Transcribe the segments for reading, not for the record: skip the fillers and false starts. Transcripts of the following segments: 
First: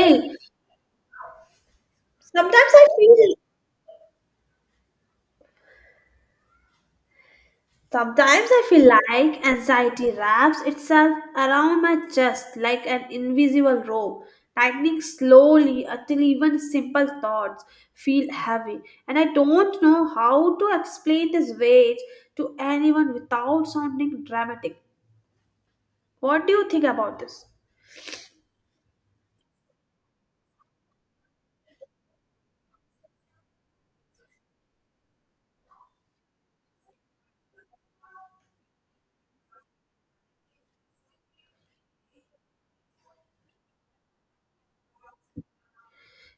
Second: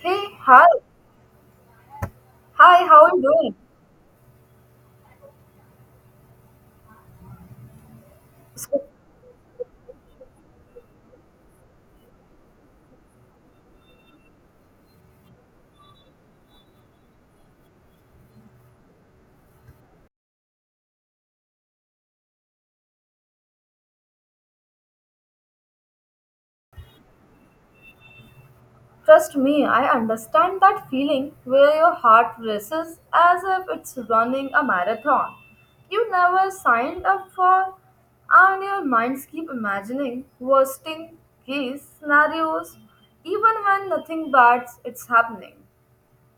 Hey, hi. sometimes Hi, I how are you feel doing? sometimes I So, feel like anxiety wraps itself around my chest like an invisible rope, tightening slowly until even simple thoughts feel heavy, and I don't know how to explain this weight to anyone without sounding dramatic. What do you think about this? trust me, I understand that feeling where your heart races as if it's running a marathon. You never signed up for, and your minds keep imagining worst case scenarios even when nothing bad's it's happening.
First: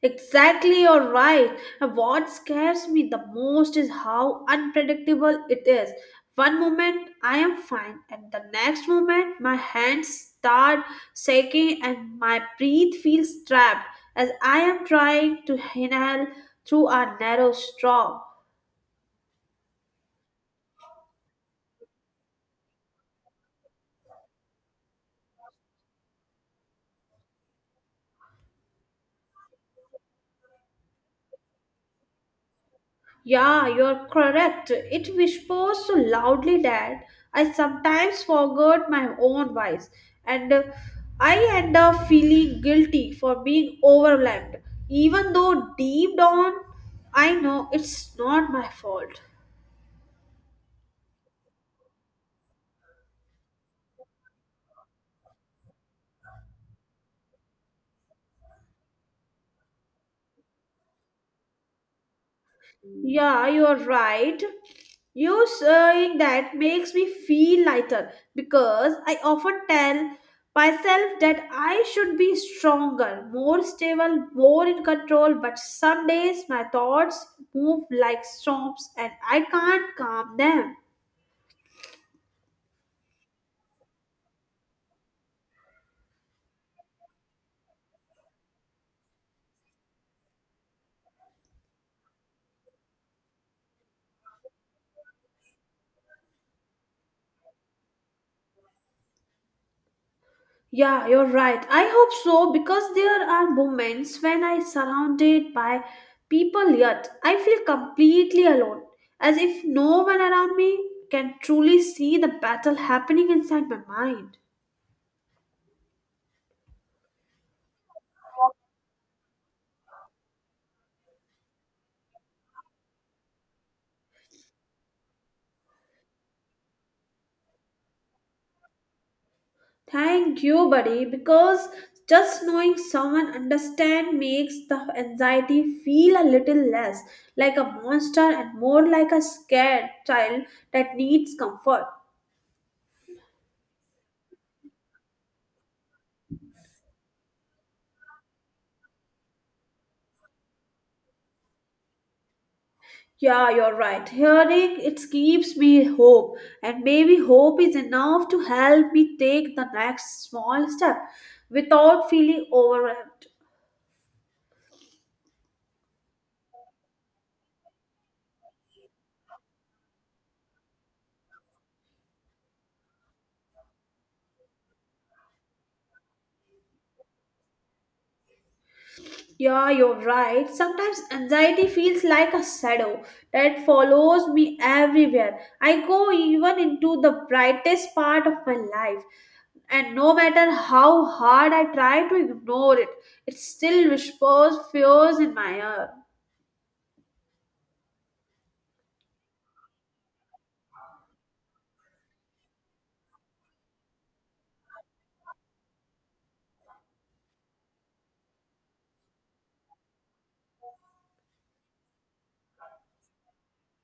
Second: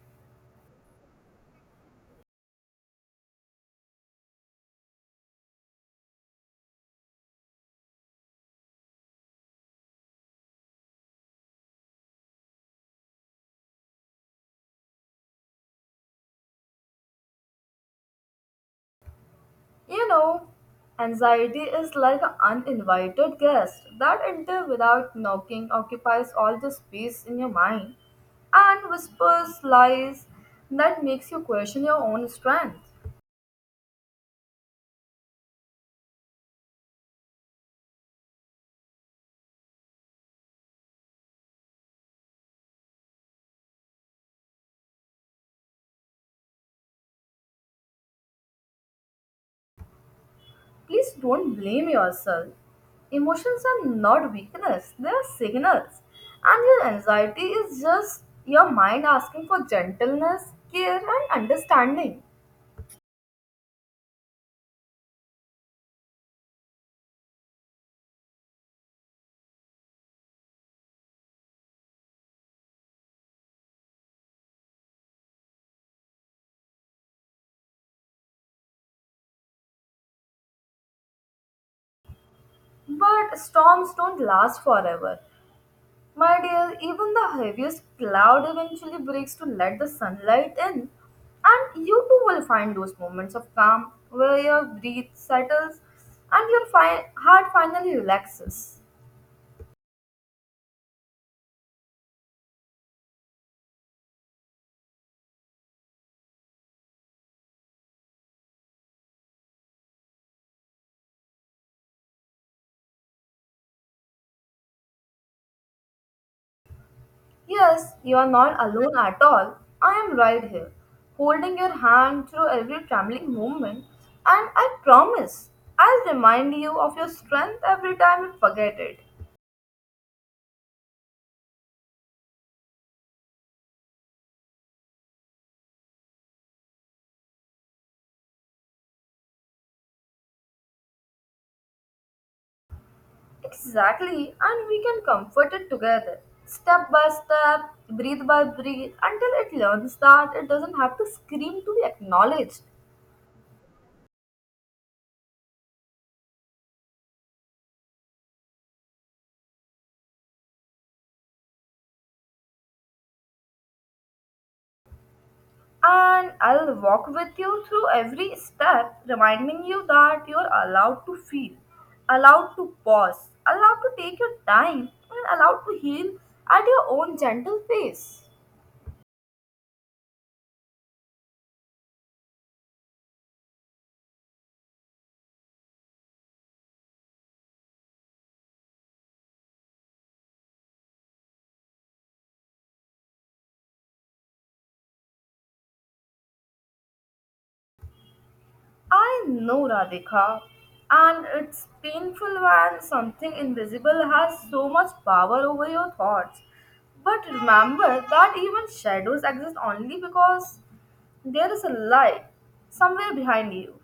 Exactly, you're right. And what scares me the most is how unpredictable it is. One moment I am fine, and the next moment my hands start shaking and my breath feels trapped as I am trying to inhale through a narrow straw. You know, anxiety is like an uninvited guest that enters without knocking, occupies all the space in your mind, and whispers lies that makes you question your own strength. Yeah, you're correct. It whispers so loudly that I sometimes forget my own voice, and I end up feeling guilty for being overwhelmed, even though deep down I know it's not my fault. Please don't blame yourself. Emotions are not weakness, they are signals. And your anxiety is just your mind asking for gentleness, care, and understanding. Yeah, you are right. You saying that makes me feel lighter because I often tell myself that I should be stronger, more stable, more in control, but some days my thoughts move like storms and I can't calm them. But storms don't last forever. My dear, even the heaviest cloud eventually breaks to let the sunlight in, and you too will find those moments of calm where your breath settles and your heart finally relaxes. Yeah, you're right. I hope so because there are moments when I surrounded by people yet I feel completely alone, as if no one around me can truly see the battle happening inside my mind. Yes, you are not alone at all. I am right here, holding your hand through every trembling moment, and I promise I'll remind you of your strength every time you forget it. Thank you, buddy, because just knowing someone understand makes the anxiety feel a little less like a monster and more like a scared child that needs comfort. Exactly, and we can comfort it together, step by step, breathe by breathe, until it learns that it doesn't have to scream to be acknowledged. Yeah, you're right. Hearing it keeps me hope, and maybe hope is enough to help me take the next small step without feeling overwhelmed. And I'll walk with you through every step, reminding you that you're allowed to feel, allowed to pause, allowed to take your time, and allowed to heal at your own gentle pace. Yeah, you're right. Sometimes anxiety feels like a shadow that follows me everywhere I go, even into the brightest part of my life, and no matter how hard I try to ignore it, it still whispers fears in my ear. I know Radhika, and it's painful when something invisible has so much power over your thoughts. But remember that even shadows exist only because there is a light somewhere behind you.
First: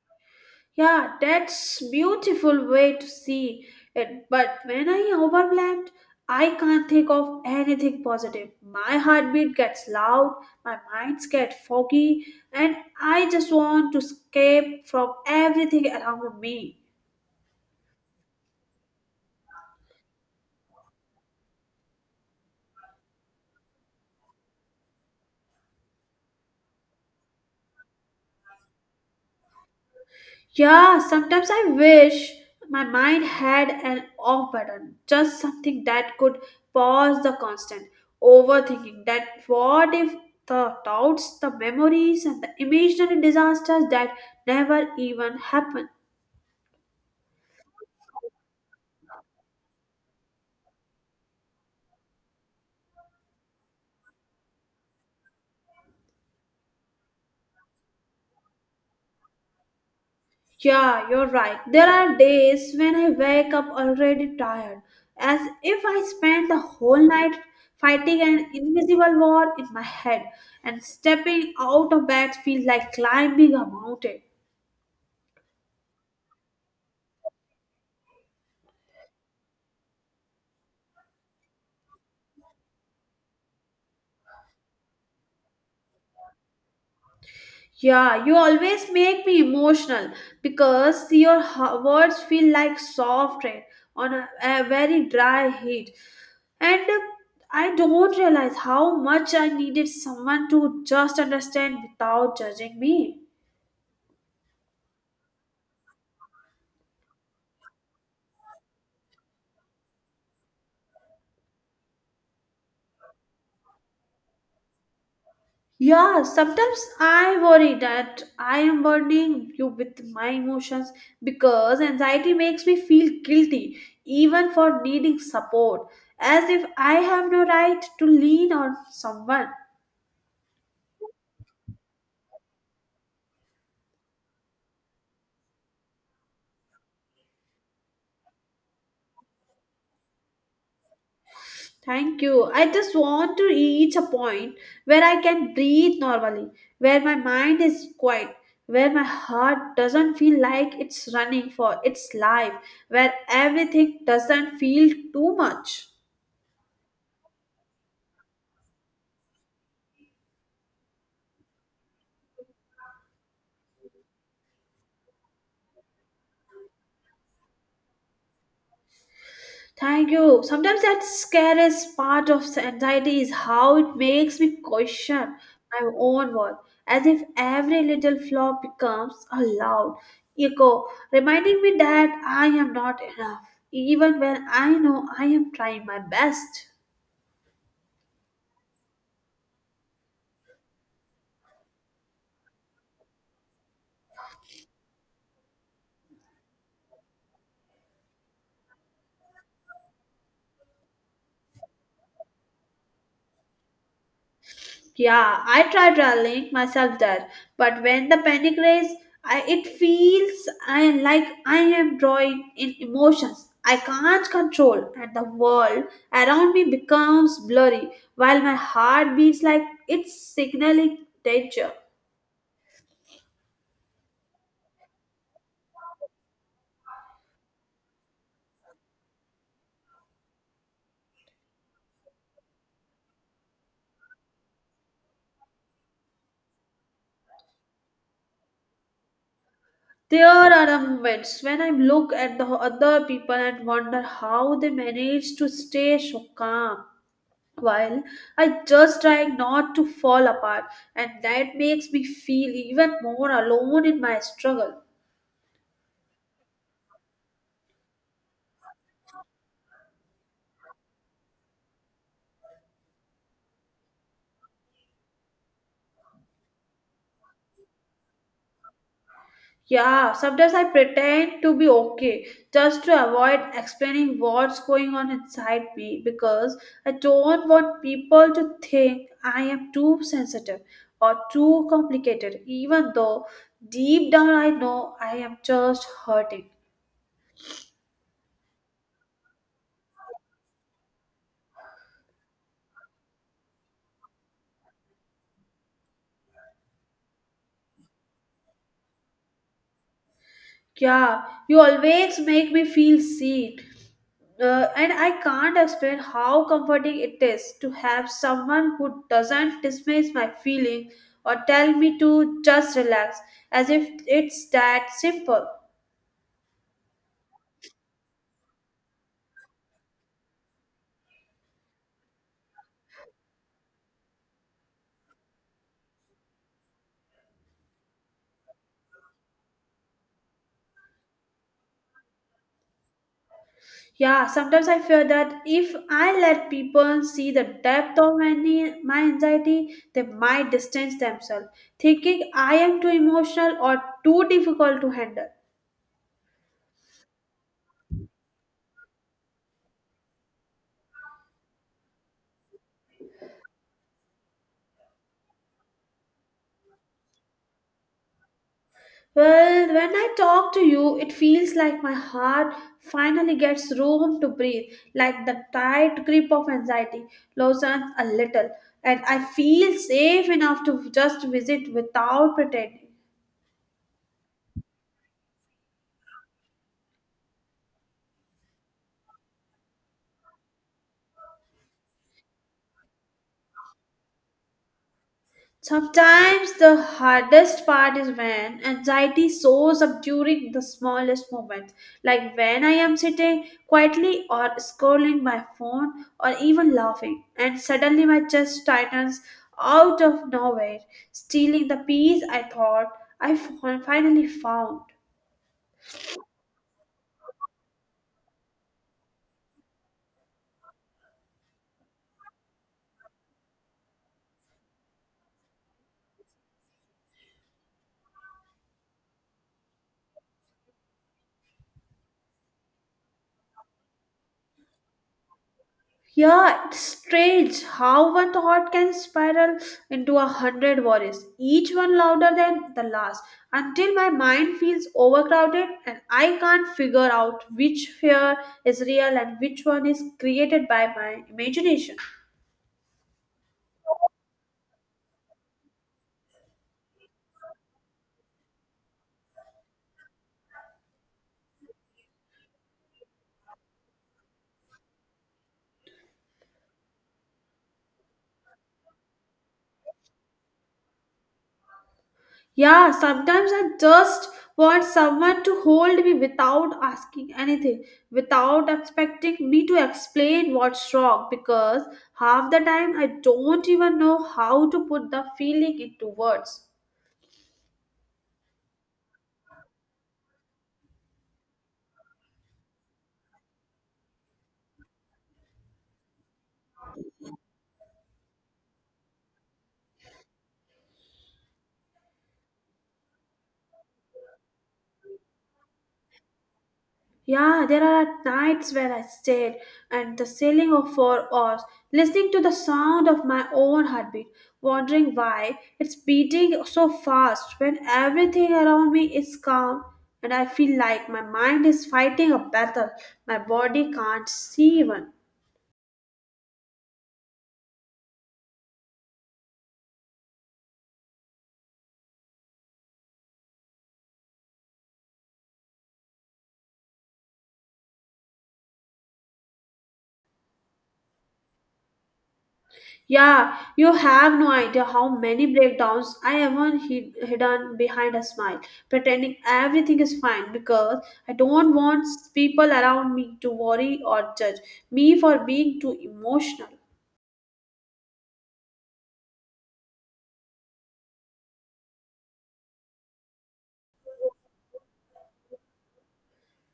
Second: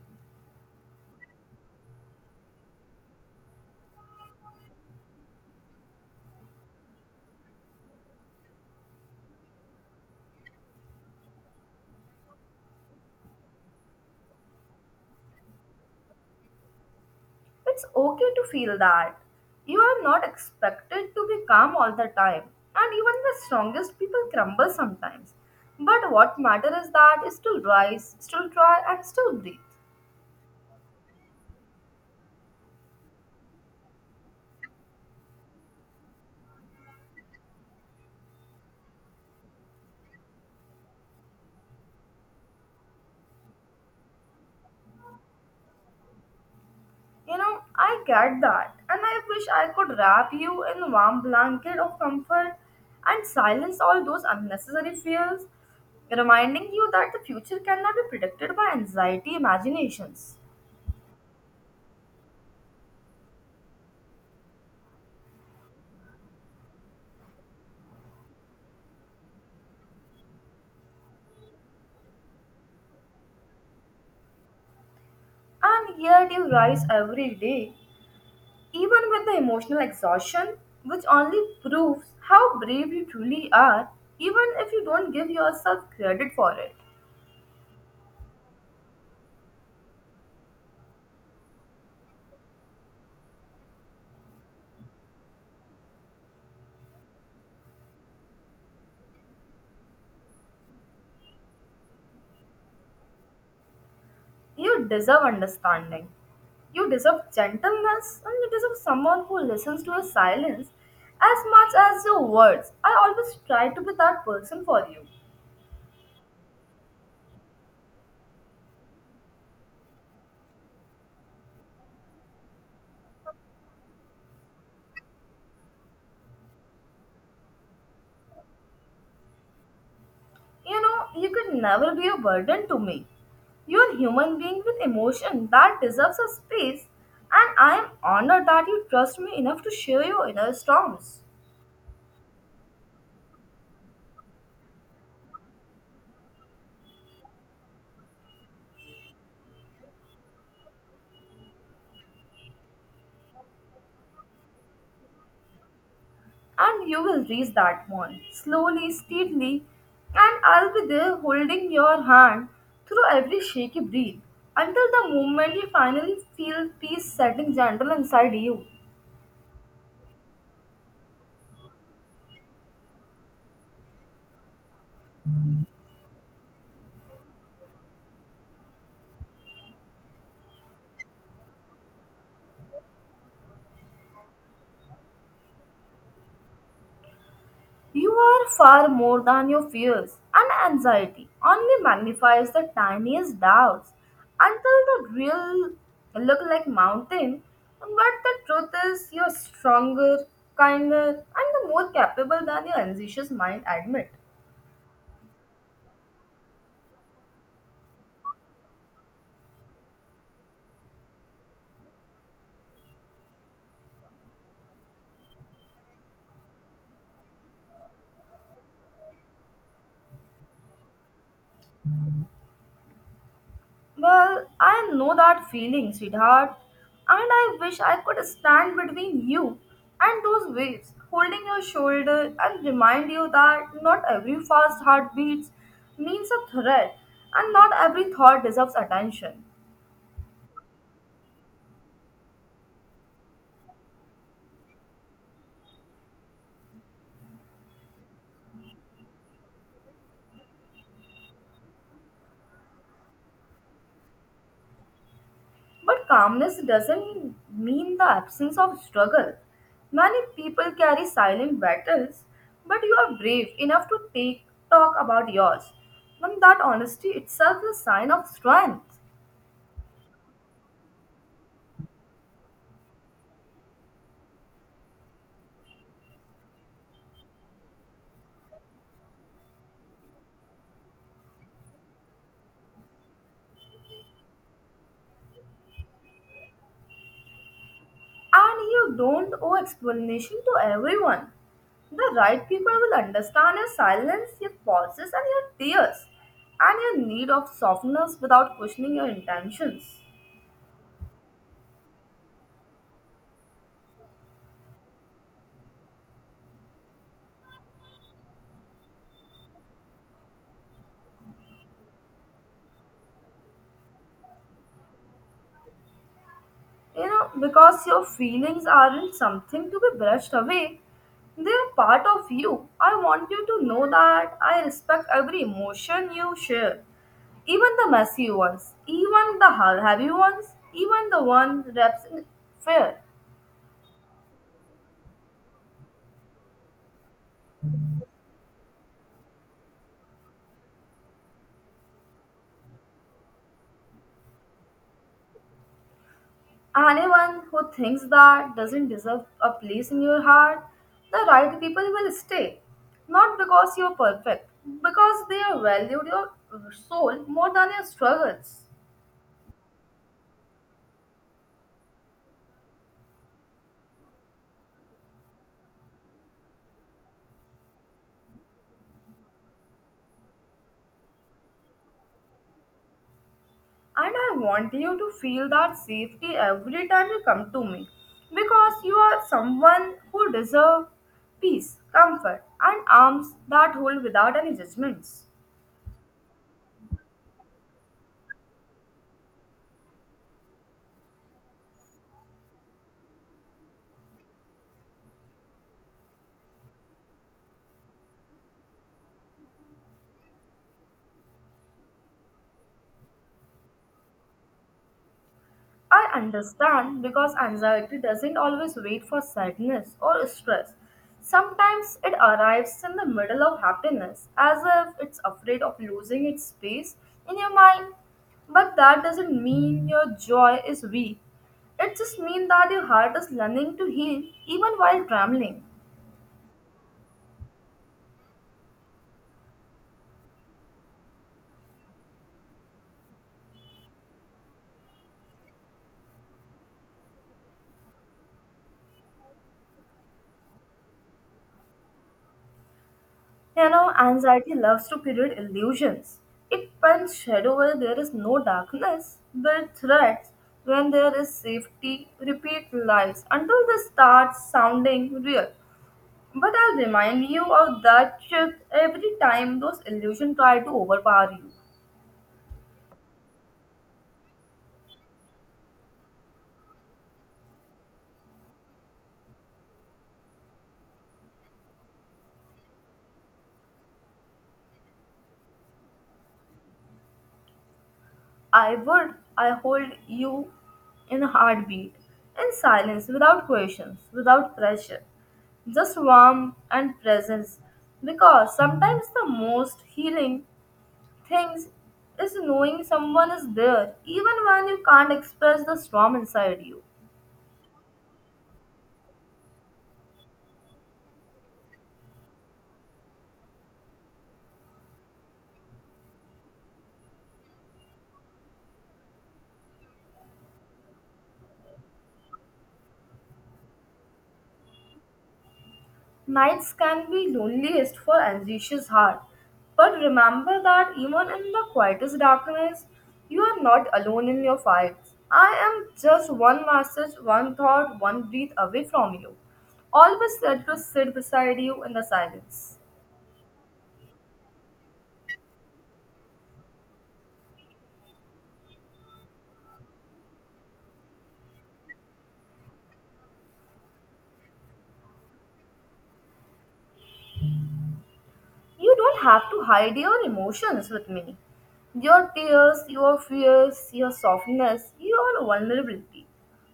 Yeah, that's beautiful way to see it. But when I overwhelmed, I can't think of anything positive. My heartbeat gets loud, my minds get foggy, and I just want to escape from everything around me. It's okay to feel that. You are not expected to be calm all the time, and even the strongest people crumble sometimes. But what matters is that you still rise, still try, and still breathe. Yeah, sometimes I wish my mind had an off button, just something that could pause the constant overthinking. That what if the doubts, the memories, and the imaginary disasters that never even happen? You know, I get that, and I wish I could wrap you in a warm blanket of comfort and silence all those unnecessary fears, reminding you that the future cannot be predicted by anxiety imaginations. Yeah, you're right. There are days when I wake up already tired, as if I spent the whole night fighting an invisible war in my head, and stepping out of bed feels like climbing a mountain. And yet you rise every day, even with the emotional exhaustion, which only proves how brave you truly are, even if you don't give yourself credit for it. Yeah, you always make me emotional because your words feel like soft rain on a very dry heat. And I don't realize how much I needed someone to just understand without judging me. You deserve understanding. You deserve gentleness and you deserve someone who listens to your silence as much as your words. I always try to be that person for you. Yeah, sometimes I worry that I am burdening you with my emotions because anxiety makes me feel guilty even for needing support, as if I have no right to lean on someone. You know, you could never be a burden to me. You're a human being with emotion that deserves a space, and I am honored that you trust me enough to share your inner storms. Thank you. I just want to reach a point where I can breathe normally, where my mind is quiet, where my heart doesn't feel like it's running for its life, where everything doesn't feel too much. And you will reach that mall slowly, steadily, and I'll be there holding your hand through every shaky breath until the moment you finally feel peace setting gentle inside you. Thank you. Sometimes that scariest part of the anxiety is how it makes me question my own worth, as if every little flaw becomes a loud echo, reminding me that I am not enough, even when I know I am trying my best. You are far more than your fears, and anxiety only magnifies the tiniest doubts until the real look like mountain. But the truth is, you're stronger, kinder, and the more capable than your anxious mind admit. Yeah, I try rallying myself there, but when the panic race, I, it feels I like I am drawing in emotions I can't control, and the world around me becomes blurry while my heart beats like it's signaling danger. Well, I know that feeling, sweetheart, and I wish I could stand between you and those waves, holding your shoulder and remind you that not every fast heartbeat means a threat and not every thought deserves attention. There are the moments when I look at the other people and wonder how they manage to stay so calm, while I just trying not to fall apart, and that makes me feel even more alone in my struggle. But calmness doesn't mean the absence of struggle. Many people carry silent battles, but you are brave enough to take talk about yours. And that honesty itself is a sign of strength. Yeah, sometimes I pretend to be okay just to avoid explaining what's going on inside me because I don't want people to think I am too sensitive or too complicated, even though deep down I know I am just hurting. And you don't owe explanation to everyone. The right people will understand your silence, your pauses, and your tears, and your need of softness without questioning your intentions. Yeah, you always make me feel seen. And I can't explain how comforting it is to have someone who doesn't dismiss my feeling or tell me to just relax as if it's that simple. You know, because your feelings aren't something to be brushed away, they are part of you. I want you to know that I respect every emotion you share, even the messy ones, even the heavy ones, even the one wrapped in fear. Yeah, sometimes I fear that if I let people see the depth of my anxiety, they might distance themselves, thinking I am too emotional or too difficult to handle. Anyone who thinks that doesn't deserve a place in your heart, the right people will stay. Not because you're perfect, because they have valued your soul more than your struggles. Well, when I talk to you, it feels like my heart finally gets room to breathe, like the tight grip of anxiety loosens a little, and I feel safe enough to just visit without pretending. And I want you to feel that safety every time you come to me. Because you are someone who deserves peace, comfort, and arms that hold without any judgments. Sometimes the hardest part is when anxiety shows up during the smallest moments, like when I am sitting quietly or scrolling my phone or even laughing, and suddenly my chest tightens out of nowhere, stealing the peace I thought I finally found. I understand because anxiety doesn't always wait for sadness or stress. Sometimes it arrives in the middle of happiness, as if it's afraid of losing its space in your mind. But that doesn't mean your joy is weak. It just means that your heart is learning to heal even while trembling. Yeah, it's strange how one thought can spiral into a hundred worries, each one louder than the last, until my mind feels overcrowded and I can't figure out which fear is real and which one is created by my imagination. You know, anxiety loves to create illusions. It paints shadow where there is no darkness, but threats when there is safety, repeat lies until they start sounding real. But I'll remind you of that truth every time those illusions try to overpower you. Yeah, sometimes I just want someone to hold me without asking anything, without expecting me to explain what's wrong, because half the time I don't even know how to put the feeling into words. I hold you in a heartbeat, in silence, without questions, without pressure just warmth and presence because sometimes the most healing things is knowing someone is there even when you can't express the storm inside you. Yeah, there are nights where I stayed and the ceiling of 4 hours, listening to the sound of my own heartbeat, wondering why it's beating so fast when everything around me is calm and I feel like my mind is fighting a battle my body can't see even. Nights can be loneliest for anxious heart, but remember that even in the quietest darkness, you are not alone in your fights. I am just one message, one thought, one breath away from you. Always let us sit beside you in the silence. Yeah, you have no idea how many breakdowns I have on hidden behind a smile, pretending everything is fine because I don't want people around me to worry or judge me for being too emotional. You don't have to hide your emotions with me. Your tears, your fears, your softness, your vulnerability.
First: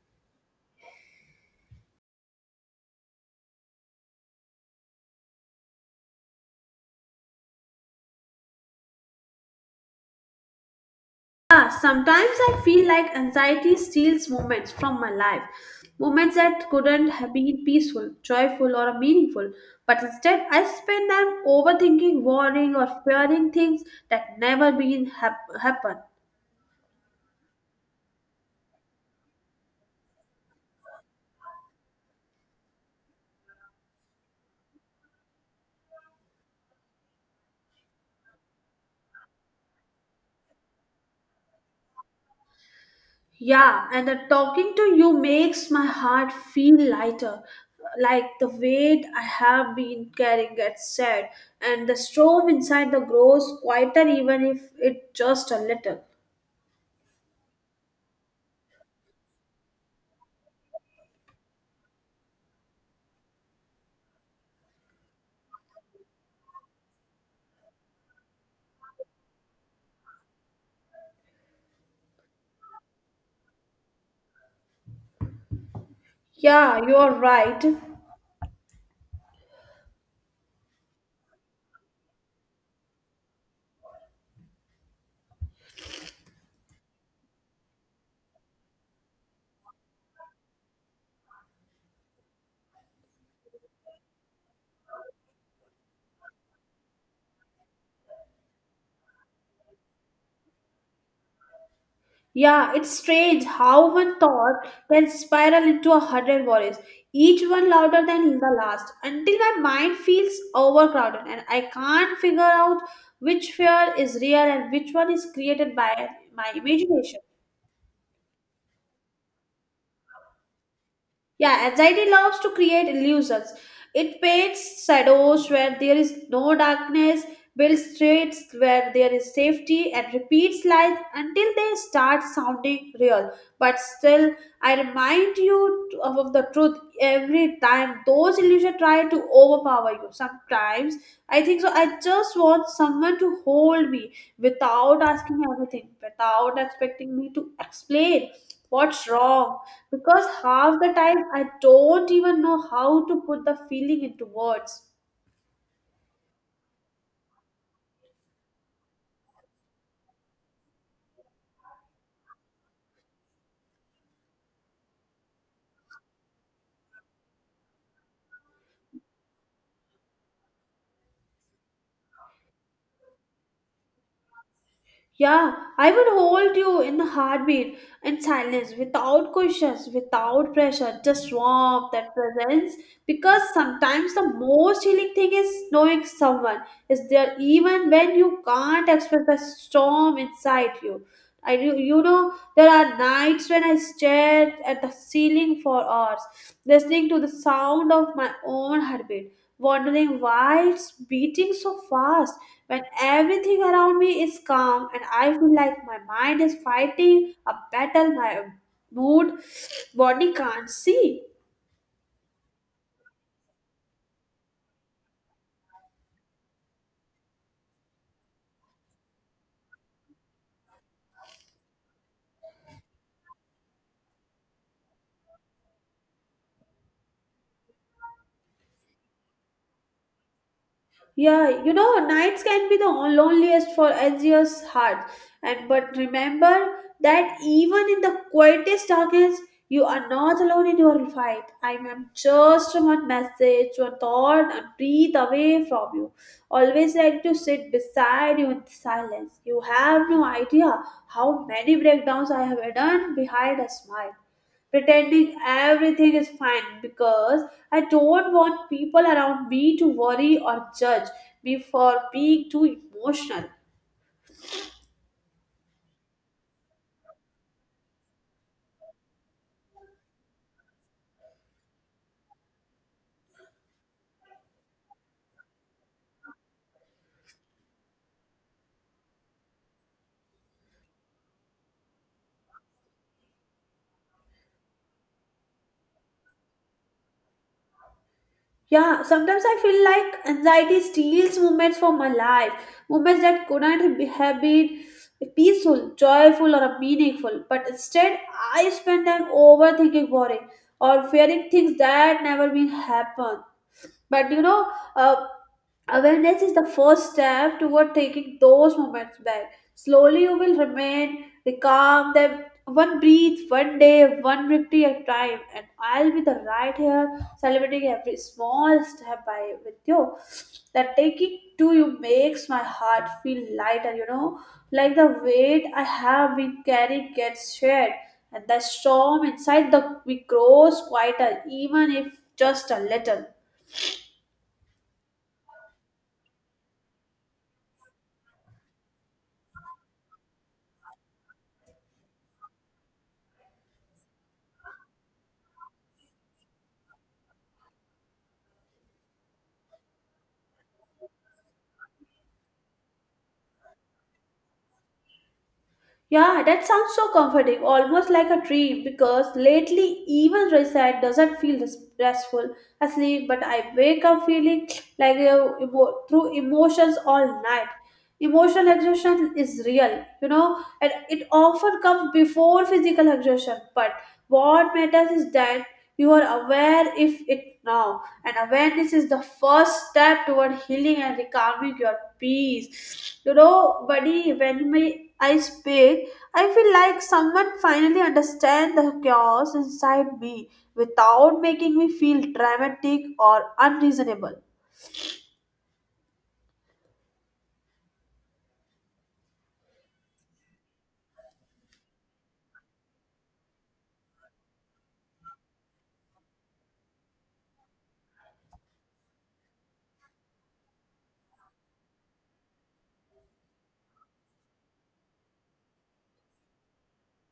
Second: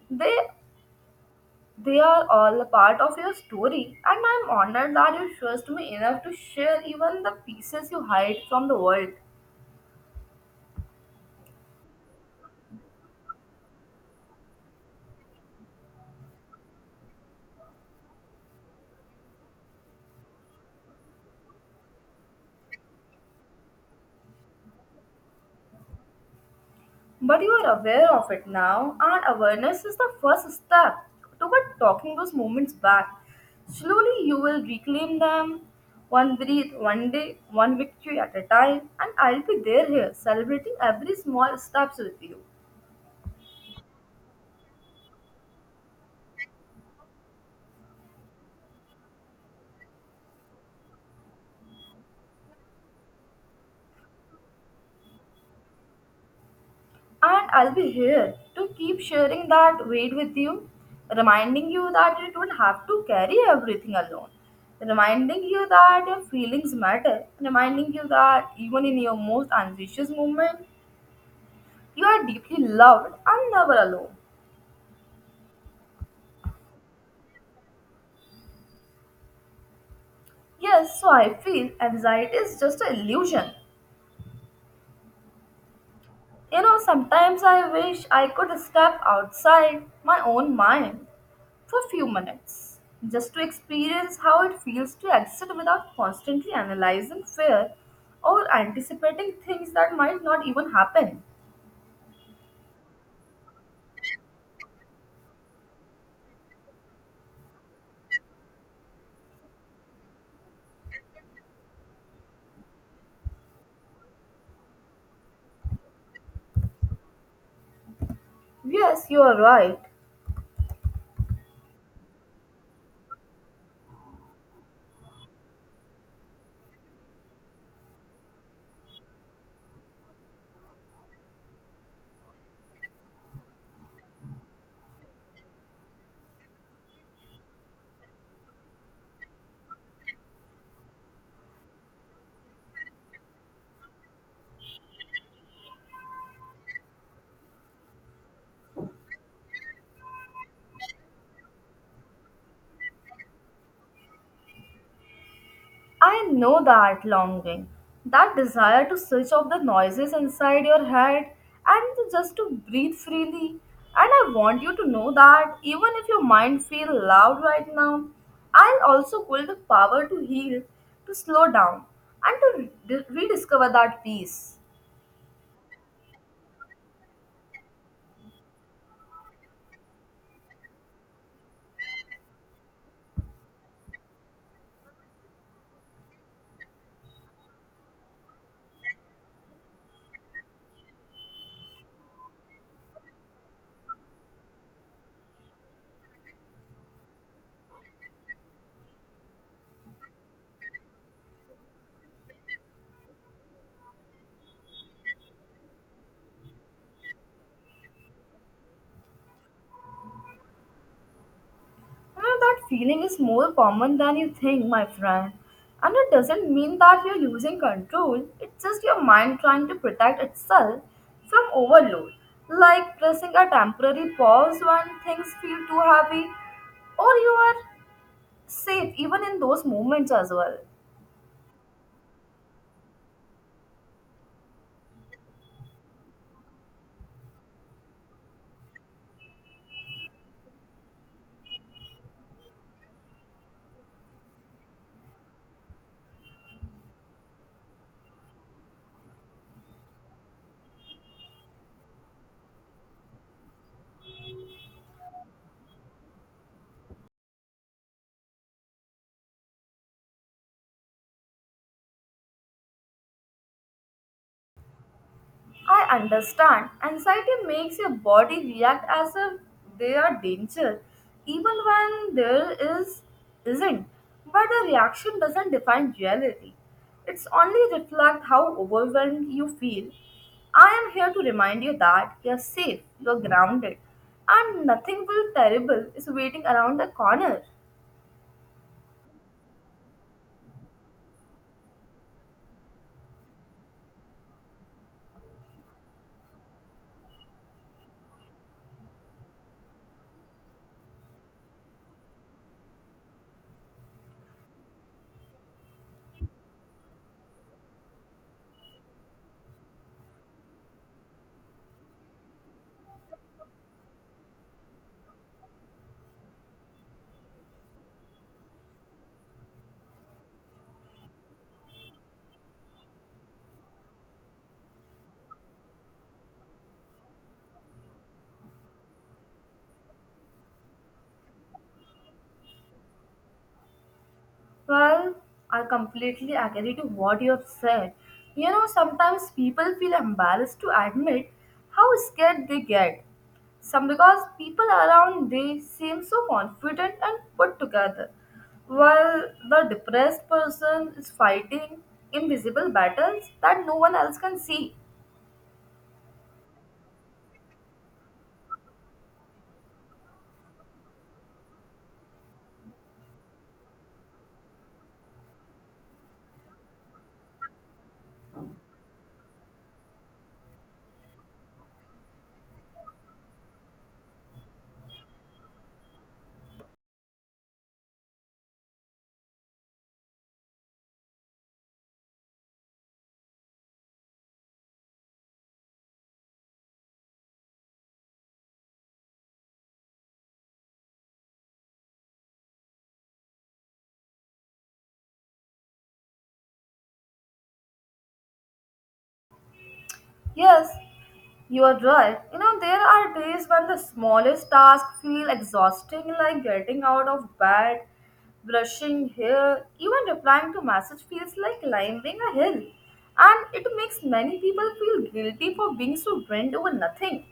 They they are all a part of your story and I'm honored that you trust me enough to share even the pieces you hide from the world. Yeah, sometimes I feel like anxiety steals moments from my life, moments that couldn't have been peaceful, joyful, or meaningful, but instead I spend them overthinking, worrying, or fearing things that never been happen. But you are aware of it now, and awareness is the first step toward talking those moments back. Slowly, you will reclaim them, one breath, one day, one victory at a time, and I'll be there here, celebrating every small steps with you. Yeah, and the talking to you makes my heart feel lighter, like the weight I have been carrying gets said, and the storm inside the grows quieter even if it just a little. And I'll be here to keep sharing that weight with you, reminding you that you don't have to carry everything alone, reminding you that your feelings matter, reminding you that even in your most anxious moment, you are deeply loved and never alone. Yeah, you are right. Yes, so I feel anxiety is just an illusion. You know, sometimes I wish I could step outside my own mind for a few minutes just to experience how it feels to exit without constantly analyzing fear or anticipating things that might not even happen. Yeah, it's strange how one thought can spiral into a hundred worries, each one louder than the last, until my mind feels overcrowded and I can't figure out which fear is real and which one is created by my imagination. Yes, you are right. Yeah, anxiety loves to create illusions. It paints shadows where there is no darkness, builds streets where there is safety, and repeats lies until they start sounding real. But still, I remind you of the truth every time those illusions try to overpower you. Sometimes I think so. I just want someone to hold me without asking everything, without expecting me to explain what's wrong because half the time I don't even know how to put the feeling into words. I know that longing, that desire to switch off the noises inside your head and to just to breathe freely. And I want you to know that even if your mind feels loud right now, I'll also hold the power to heal, to slow down, and to rediscover that peace. Yeah, I would hold you in the heartbeat in silence, without questions, without pressure, just warmth that presence. Because sometimes the most healing thing is knowing someone is there even when you can't express the storm inside you. I do, you know, there are nights when I stared at the ceiling for hours, listening to the sound of my own heartbeat wondering why it's beating so fast when everything around me is calm and I feel like my mind is fighting a battle my mood body can't see. Ah, that feeling is more common than you think, my friend. And it doesn't mean that you're losing control, it's just your mind trying to protect itself from overload, like pressing a temporary pause when things feel too heavy, or you are safe even in those moments as well. Yeah, you know, nights can be the loneliest for anxious heart. And but remember that even in the quietest darkness, you are not alone in your fight. I am just one message, one thought, a breath away from you. Always ready to sit beside you in silence. You have no idea how many breakdowns I have done behind a smile pretending everything is fine because I don't want people around me to worry or judge me for being too emotional. I understand. Anxiety makes your body react as if there are danger, even when there is isn't. But the reaction doesn't define reality. It's only reflect how overwhelmed you feel. I am here to remind you that you're safe, you're grounded, and nothing will terrible is waiting around the corner. Yeah, sometimes I feel like anxiety steals moments from my life, moments that couldn't have been peaceful, joyful, or meaningful. But instead, I spend time overthinking, worrying, or fearing things that never will happen. But you know, uh, awareness is the first step toward taking those moments back. Slowly you will remain calm them, one breath, one day, one victory at a time, and I'll be the right here, celebrating every small step by with you. That taking to you makes my heart feel lighter, you know, like the weight I have been carrying gets shared, and the storm inside the we grows quieter even if just a little. Well, I completely agree to what you have said. You know, sometimes people feel embarrassed to admit how scared they get. Some because people around they seem so confident and put together, while the depressed person is fighting invisible battles that no one else can see. Yeah, that sounds so comforting, almost like a dream, because lately even reset doesn't feel restful asleep, but I wake up feeling like through emotions all night. Emotional exhaustion is real, you know, and it often comes before physical exhaustion, but what matters is that you are aware if it now, and awareness is the first step toward healing and recalming your peace. You know, buddy, when my I speak, I feel like someone finally understands the chaos inside me without making me feel dramatic or unreasonable. Yes, you are right. You know, there are days when the smallest tasks feel exhausting, like getting out of bed, brushing hair, even replying to message feels like climbing a hill. And it makes many people feel guilty for being so drained over nothing.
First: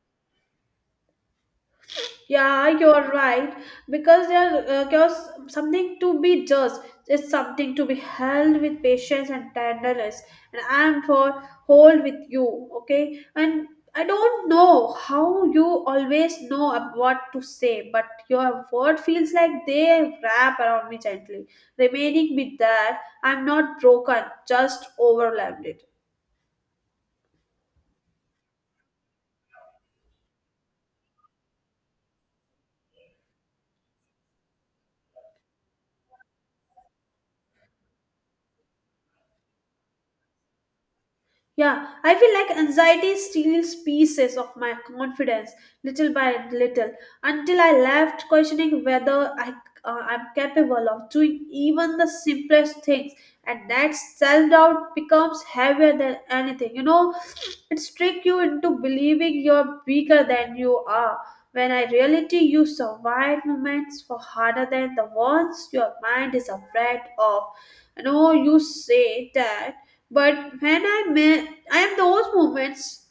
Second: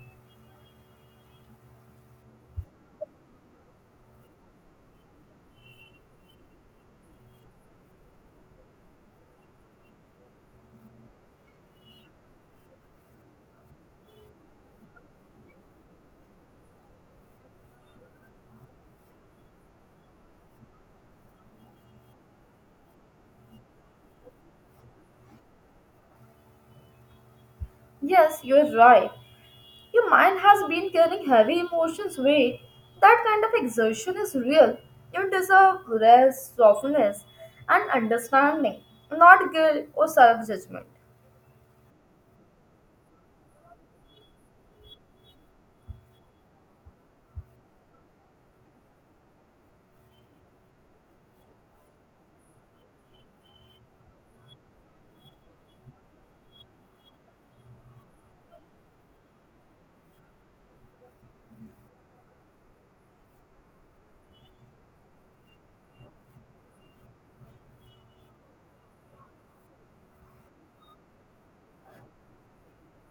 Yeah, you're right. Because there, because something to be just is something to be held with patience and tenderness, and I am for hold with you. Okay, and I don't know how you always know what to say, but your word feels like they wrap around me gently, remaining with that I'm not broken, just overwhelmed. It. Yes, you are right. Your mind has been carrying heavy emotions weight. That kind of exertion is real. You deserve rest, softness, and understanding, not guilt or self judgment. Yeah, I feel like anxiety steals pieces of my confidence little by little until I left questioning whether I'm capable of doing even the simplest things. And that self doubt becomes heavier than anything. You know, it tricks you into believing you're bigger than you are. When in reality, you survive moments for harder than the ones your mind is afraid of. No, you say that, but when I met, I am those moments,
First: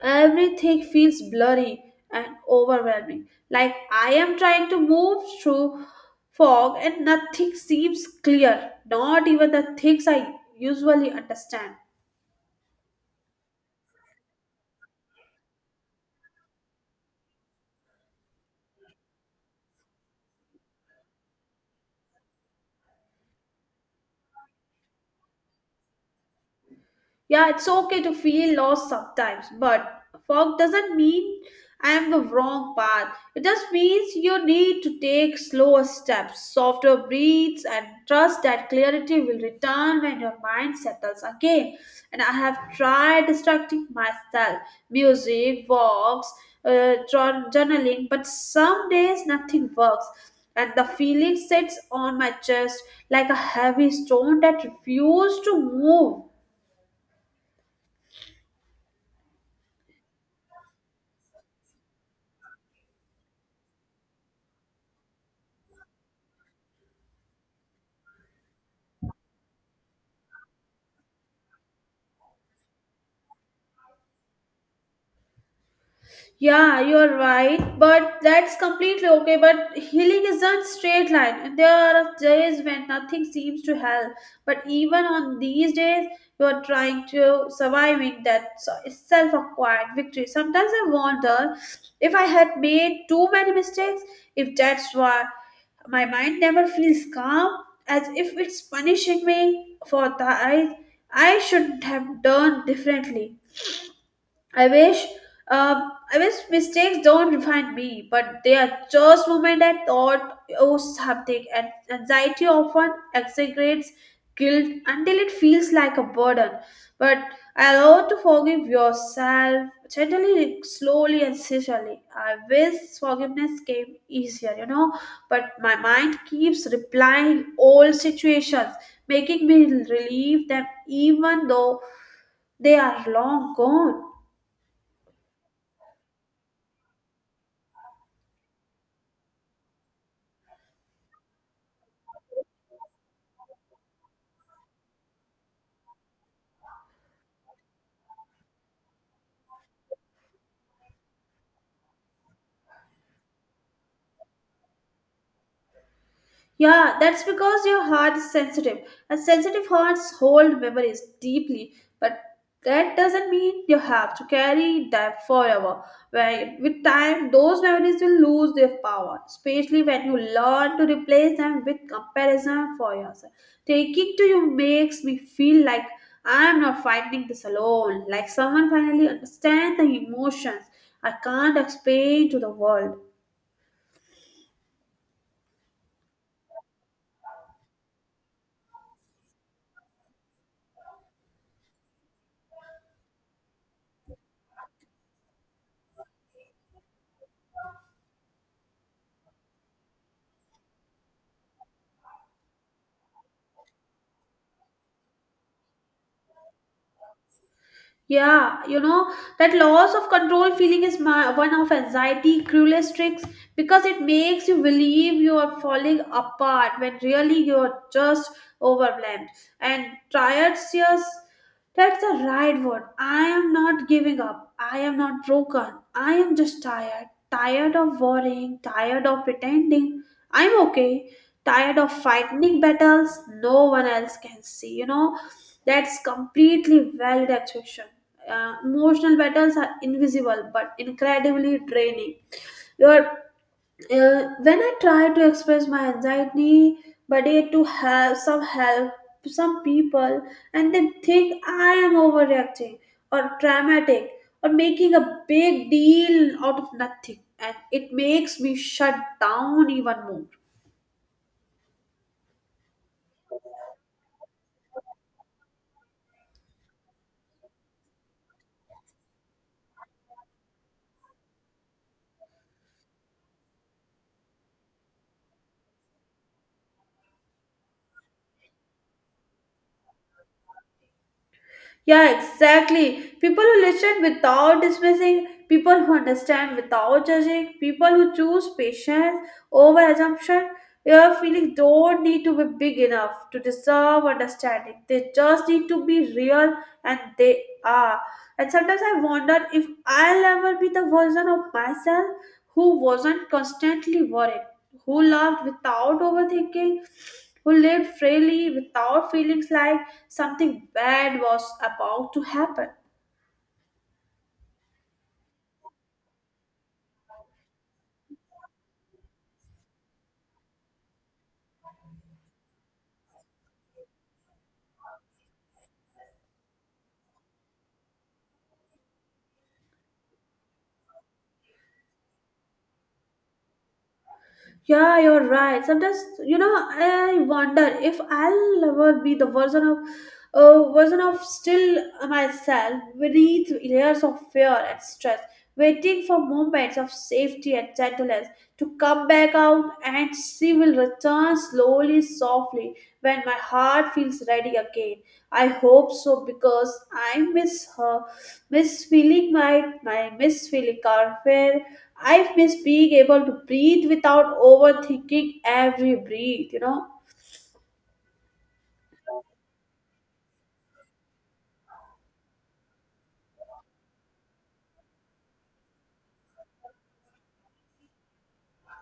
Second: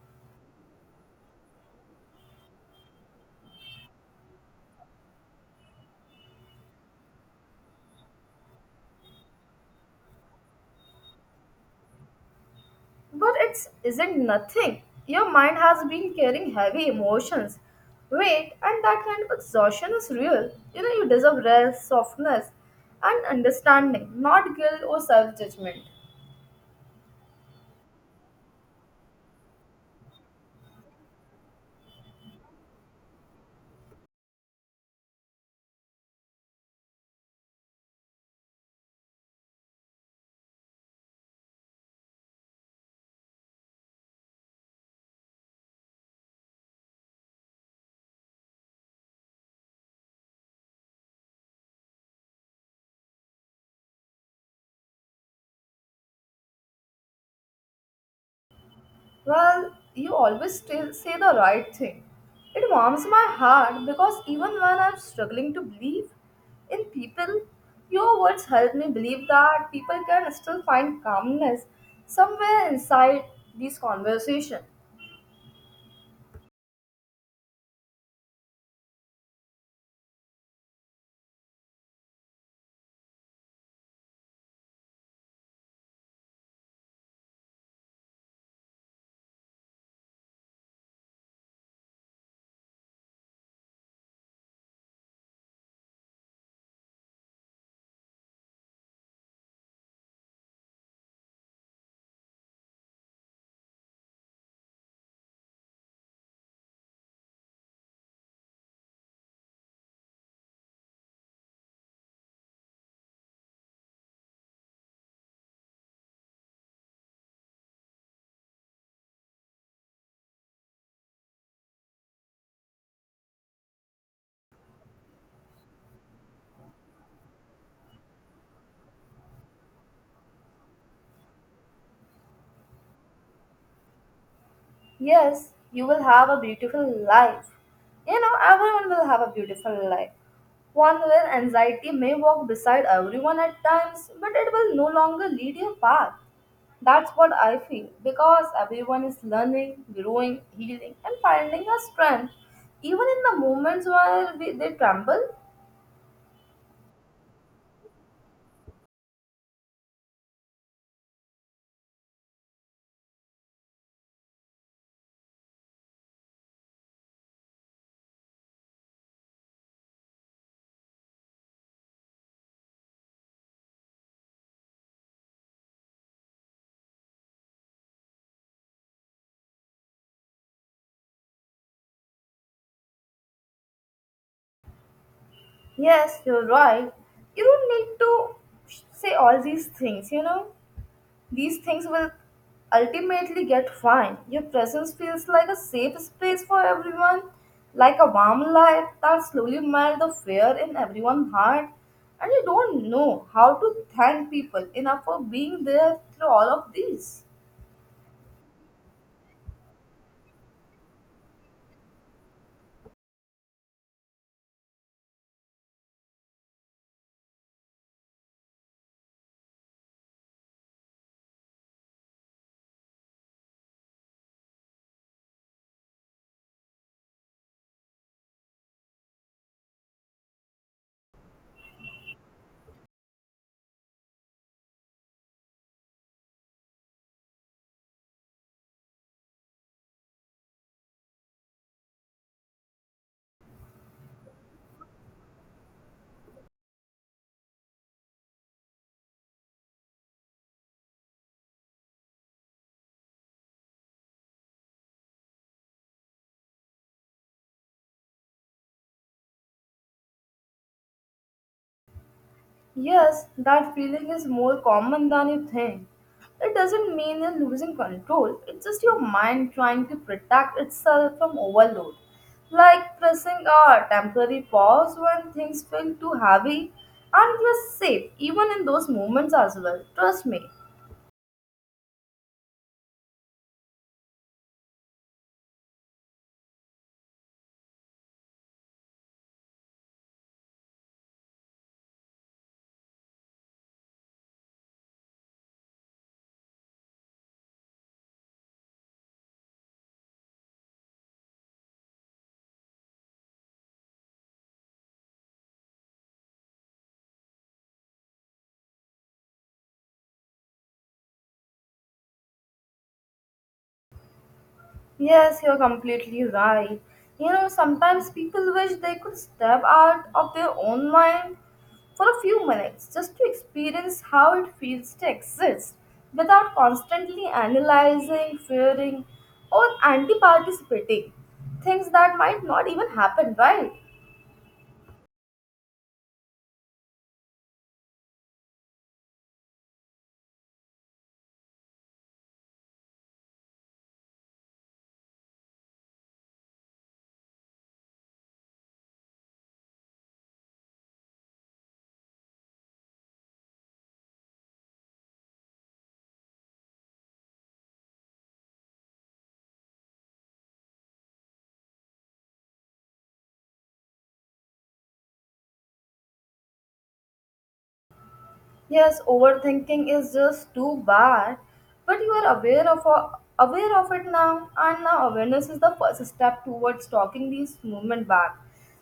everything feels blurry and overwhelming. Like I am trying to move through fog and nothing seems clear, not even the things I usually understand. But it isn't nothing. Your mind has been carrying heavy emotions, weight, and that kind of exhaustion is real. You know, you deserve rest, softness, and understanding, not guilt or self judgment. Yeah, it's okay to feel lost sometimes, but fog doesn't mean I'm the wrong path. It just means you need to take slower steps, softer breaths, and trust that clarity will return when your mind settles again. And I have tried distracting myself music, walks, journaling, but some days nothing works. And the feeling sits on my chest like a heavy stone that refuses to move. Well, you always say the right thing. It warms my heart because even when I'm struggling to believe in people, your words help me believe that people can still find calmness somewhere inside these conversations. Yeah, you're right, but that's completely okay. But healing isn't straight line, and there are days when nothing seems to help. But even on these days, you're trying to surviving that self-acquired victory. Sometimes I wonder if I had made too many mistakes, if that's why my mind never feels calm, as if it's punishing me for that I should have done differently. I wish, uh, I wish mistakes don't define me, but they are just moment I thought oh something, and anxiety often exaggerates guilt until it feels like a burden. But allow to forgive yourself gently, slowly, and sincerely. I wish forgiveness came easier, you know, but my mind keeps replying old situations, making me relieve them even though they are long gone. Yes, you will have a beautiful life. You know, everyone will have a beautiful life. One where anxiety may walk beside everyone at times, but it will no longer lead your path. That's what I feel because everyone is learning, growing, healing, and finding a strength, even in the moments where they tremble. Yeah, that's because your heart is sensitive, and sensitive hearts hold memories deeply. But that doesn't mean you have to carry that forever. Right? With time, those memories will lose their power, especially when you learn to replace them with comparison for yourself. Taking to you makes me feel like I'm not fighting this alone, like someone finally understands the emotions I can't explain to the world. Yes, you're right. You don't need to say all these things, you know. These things will ultimately get fine. Your presence feels like a safe space for everyone, like a warm light that slowly melts the fear in everyone's heart. And you don't know how to thank people enough for being there through all of these. Yeah, you know, that loss of control feeling is my, one of anxiety cruelest tricks because it makes you believe you are falling apart when really you are just overwhelmed. And tired. Yes, that's the right word. I am not giving up. I am not broken. I am just tired. Tired of worrying, tired of pretending. I'm okay. Tired of fighting battles no one else can see, you know that's completely valid objection. Emotional battles are invisible but incredibly draining. Your when I try to express my anxiety, but it to have some help, some people, and they think I am overreacting or dramatic or making a big deal out of nothing, and it makes me shut down even more. Yes, that feeling is more common than you think. It doesn't mean you're losing control, it's just your mind trying to protect itself from overload. Like pressing a temporary pause when things feel too heavy, and you're safe even in those moments as well. Trust me. Yeah, exactly. People who listen without dismissing, people who understand without judging, people who choose patience over assumption. Your feelings don't need to be big enough to deserve understanding. They just need to be real, and they are. And sometimes I wonder if I'll ever be the version of myself who wasn't constantly worried, who loved without overthinking, who lived freely without feelings like something bad was about to happen. Yes, you're completely right. You know, sometimes people wish they could step out of their own mind for a few minutes just to experience how it feels to exist without constantly analyzing, fearing, or anti participating. Things that might not even happen, right? Yeah, you're right. Sometimes, you know, I wonder if I'll ever be the version of still myself beneath layers of fear and stress, waiting for moments of safety and gentleness. To come back out and she will return slowly, softly when my heart feels ready again. I hope so because I miss her, miss feeling my, my miss feeling her fair. I miss being able to breathe without overthinking every breath, you know. Yes, overthinking is just too bad, but you are aware of it now, and now awareness is the first step towards talking these movement back.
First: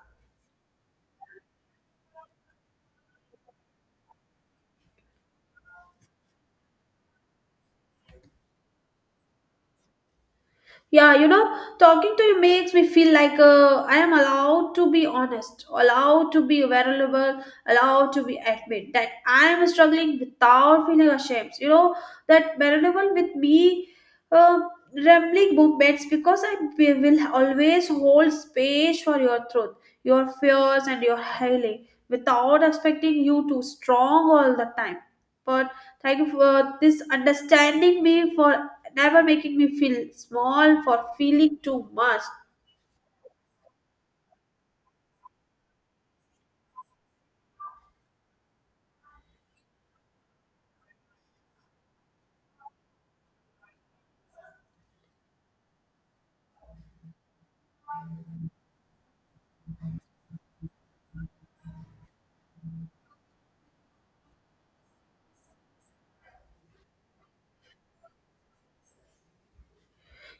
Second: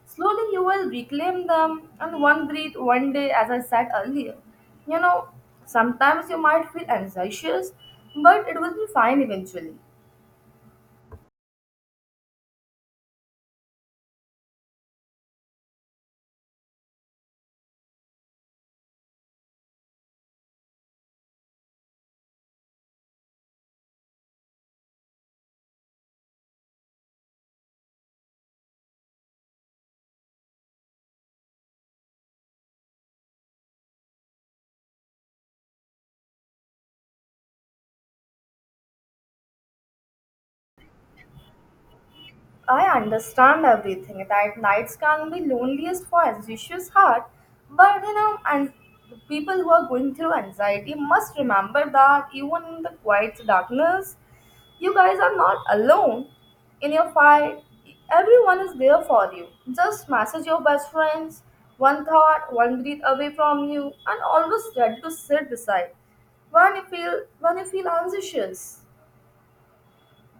Slowly, you will reclaim them, and one breath, one day, as I said earlier. You know, sometimes you might feel anxious, but it will be fine eventually. Yeah, you know, talking to you makes me feel like I am allowed to be honest, allowed to be vulnerable, allowed to be admit that I am struggling without feeling ashamed. You know, that vulnerable with me, uh, rambling movements because will always hold space for your truth, your fears, and your healing without expecting you to strong all the time. But thank you for this understanding me for never making me feel small for feeling too much. I understand everything that nights can be loneliest for ambitious heart, but you know, and people who are going through anxiety must remember that even in the quiet darkness, you guys are not alone in your fight. Everyone is there for you. Just message your best friends, one thought, one breath away from you, and always ready to sit beside when you feel anxious.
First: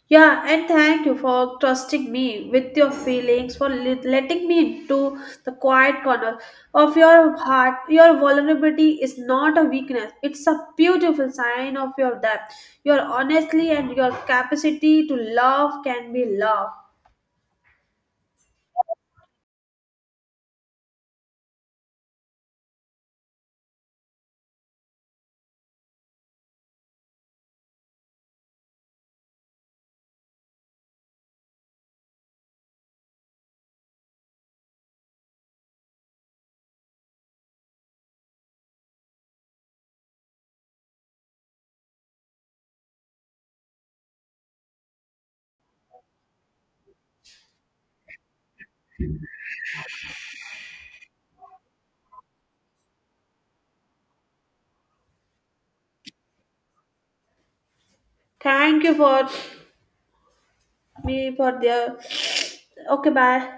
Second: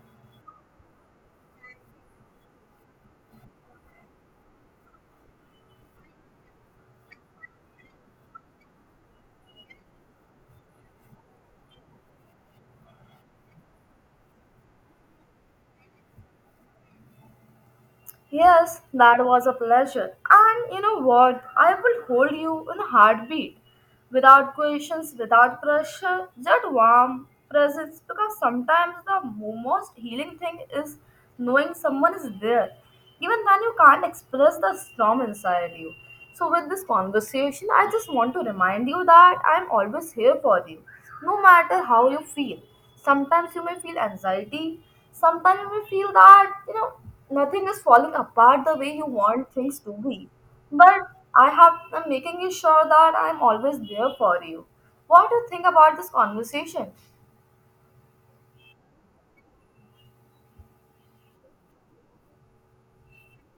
Yeah, and thank you for trusting me with your feelings, for letting me into the quiet corner of your heart. Your vulnerability is not a weakness, it's a beautiful sign of your depth. Your honesty and your capacity to love can be loved. Yes, that was a pleasure. And you know what? I will hold you in a heartbeat. Without questions, without pressure, just warm presence. Because sometimes the most healing thing is knowing someone is there, even when you can't express the storm inside you. So, with this conversation, I just want to remind you that I'm always here for you, no matter how you feel. Sometimes you may feel anxiety, sometimes you may feel that, you know, nothing is falling apart the way you want things to be. But I'm making you sure that I'm always there for you. What do you think about this conversation? Thank you for me for the. Okay, bye.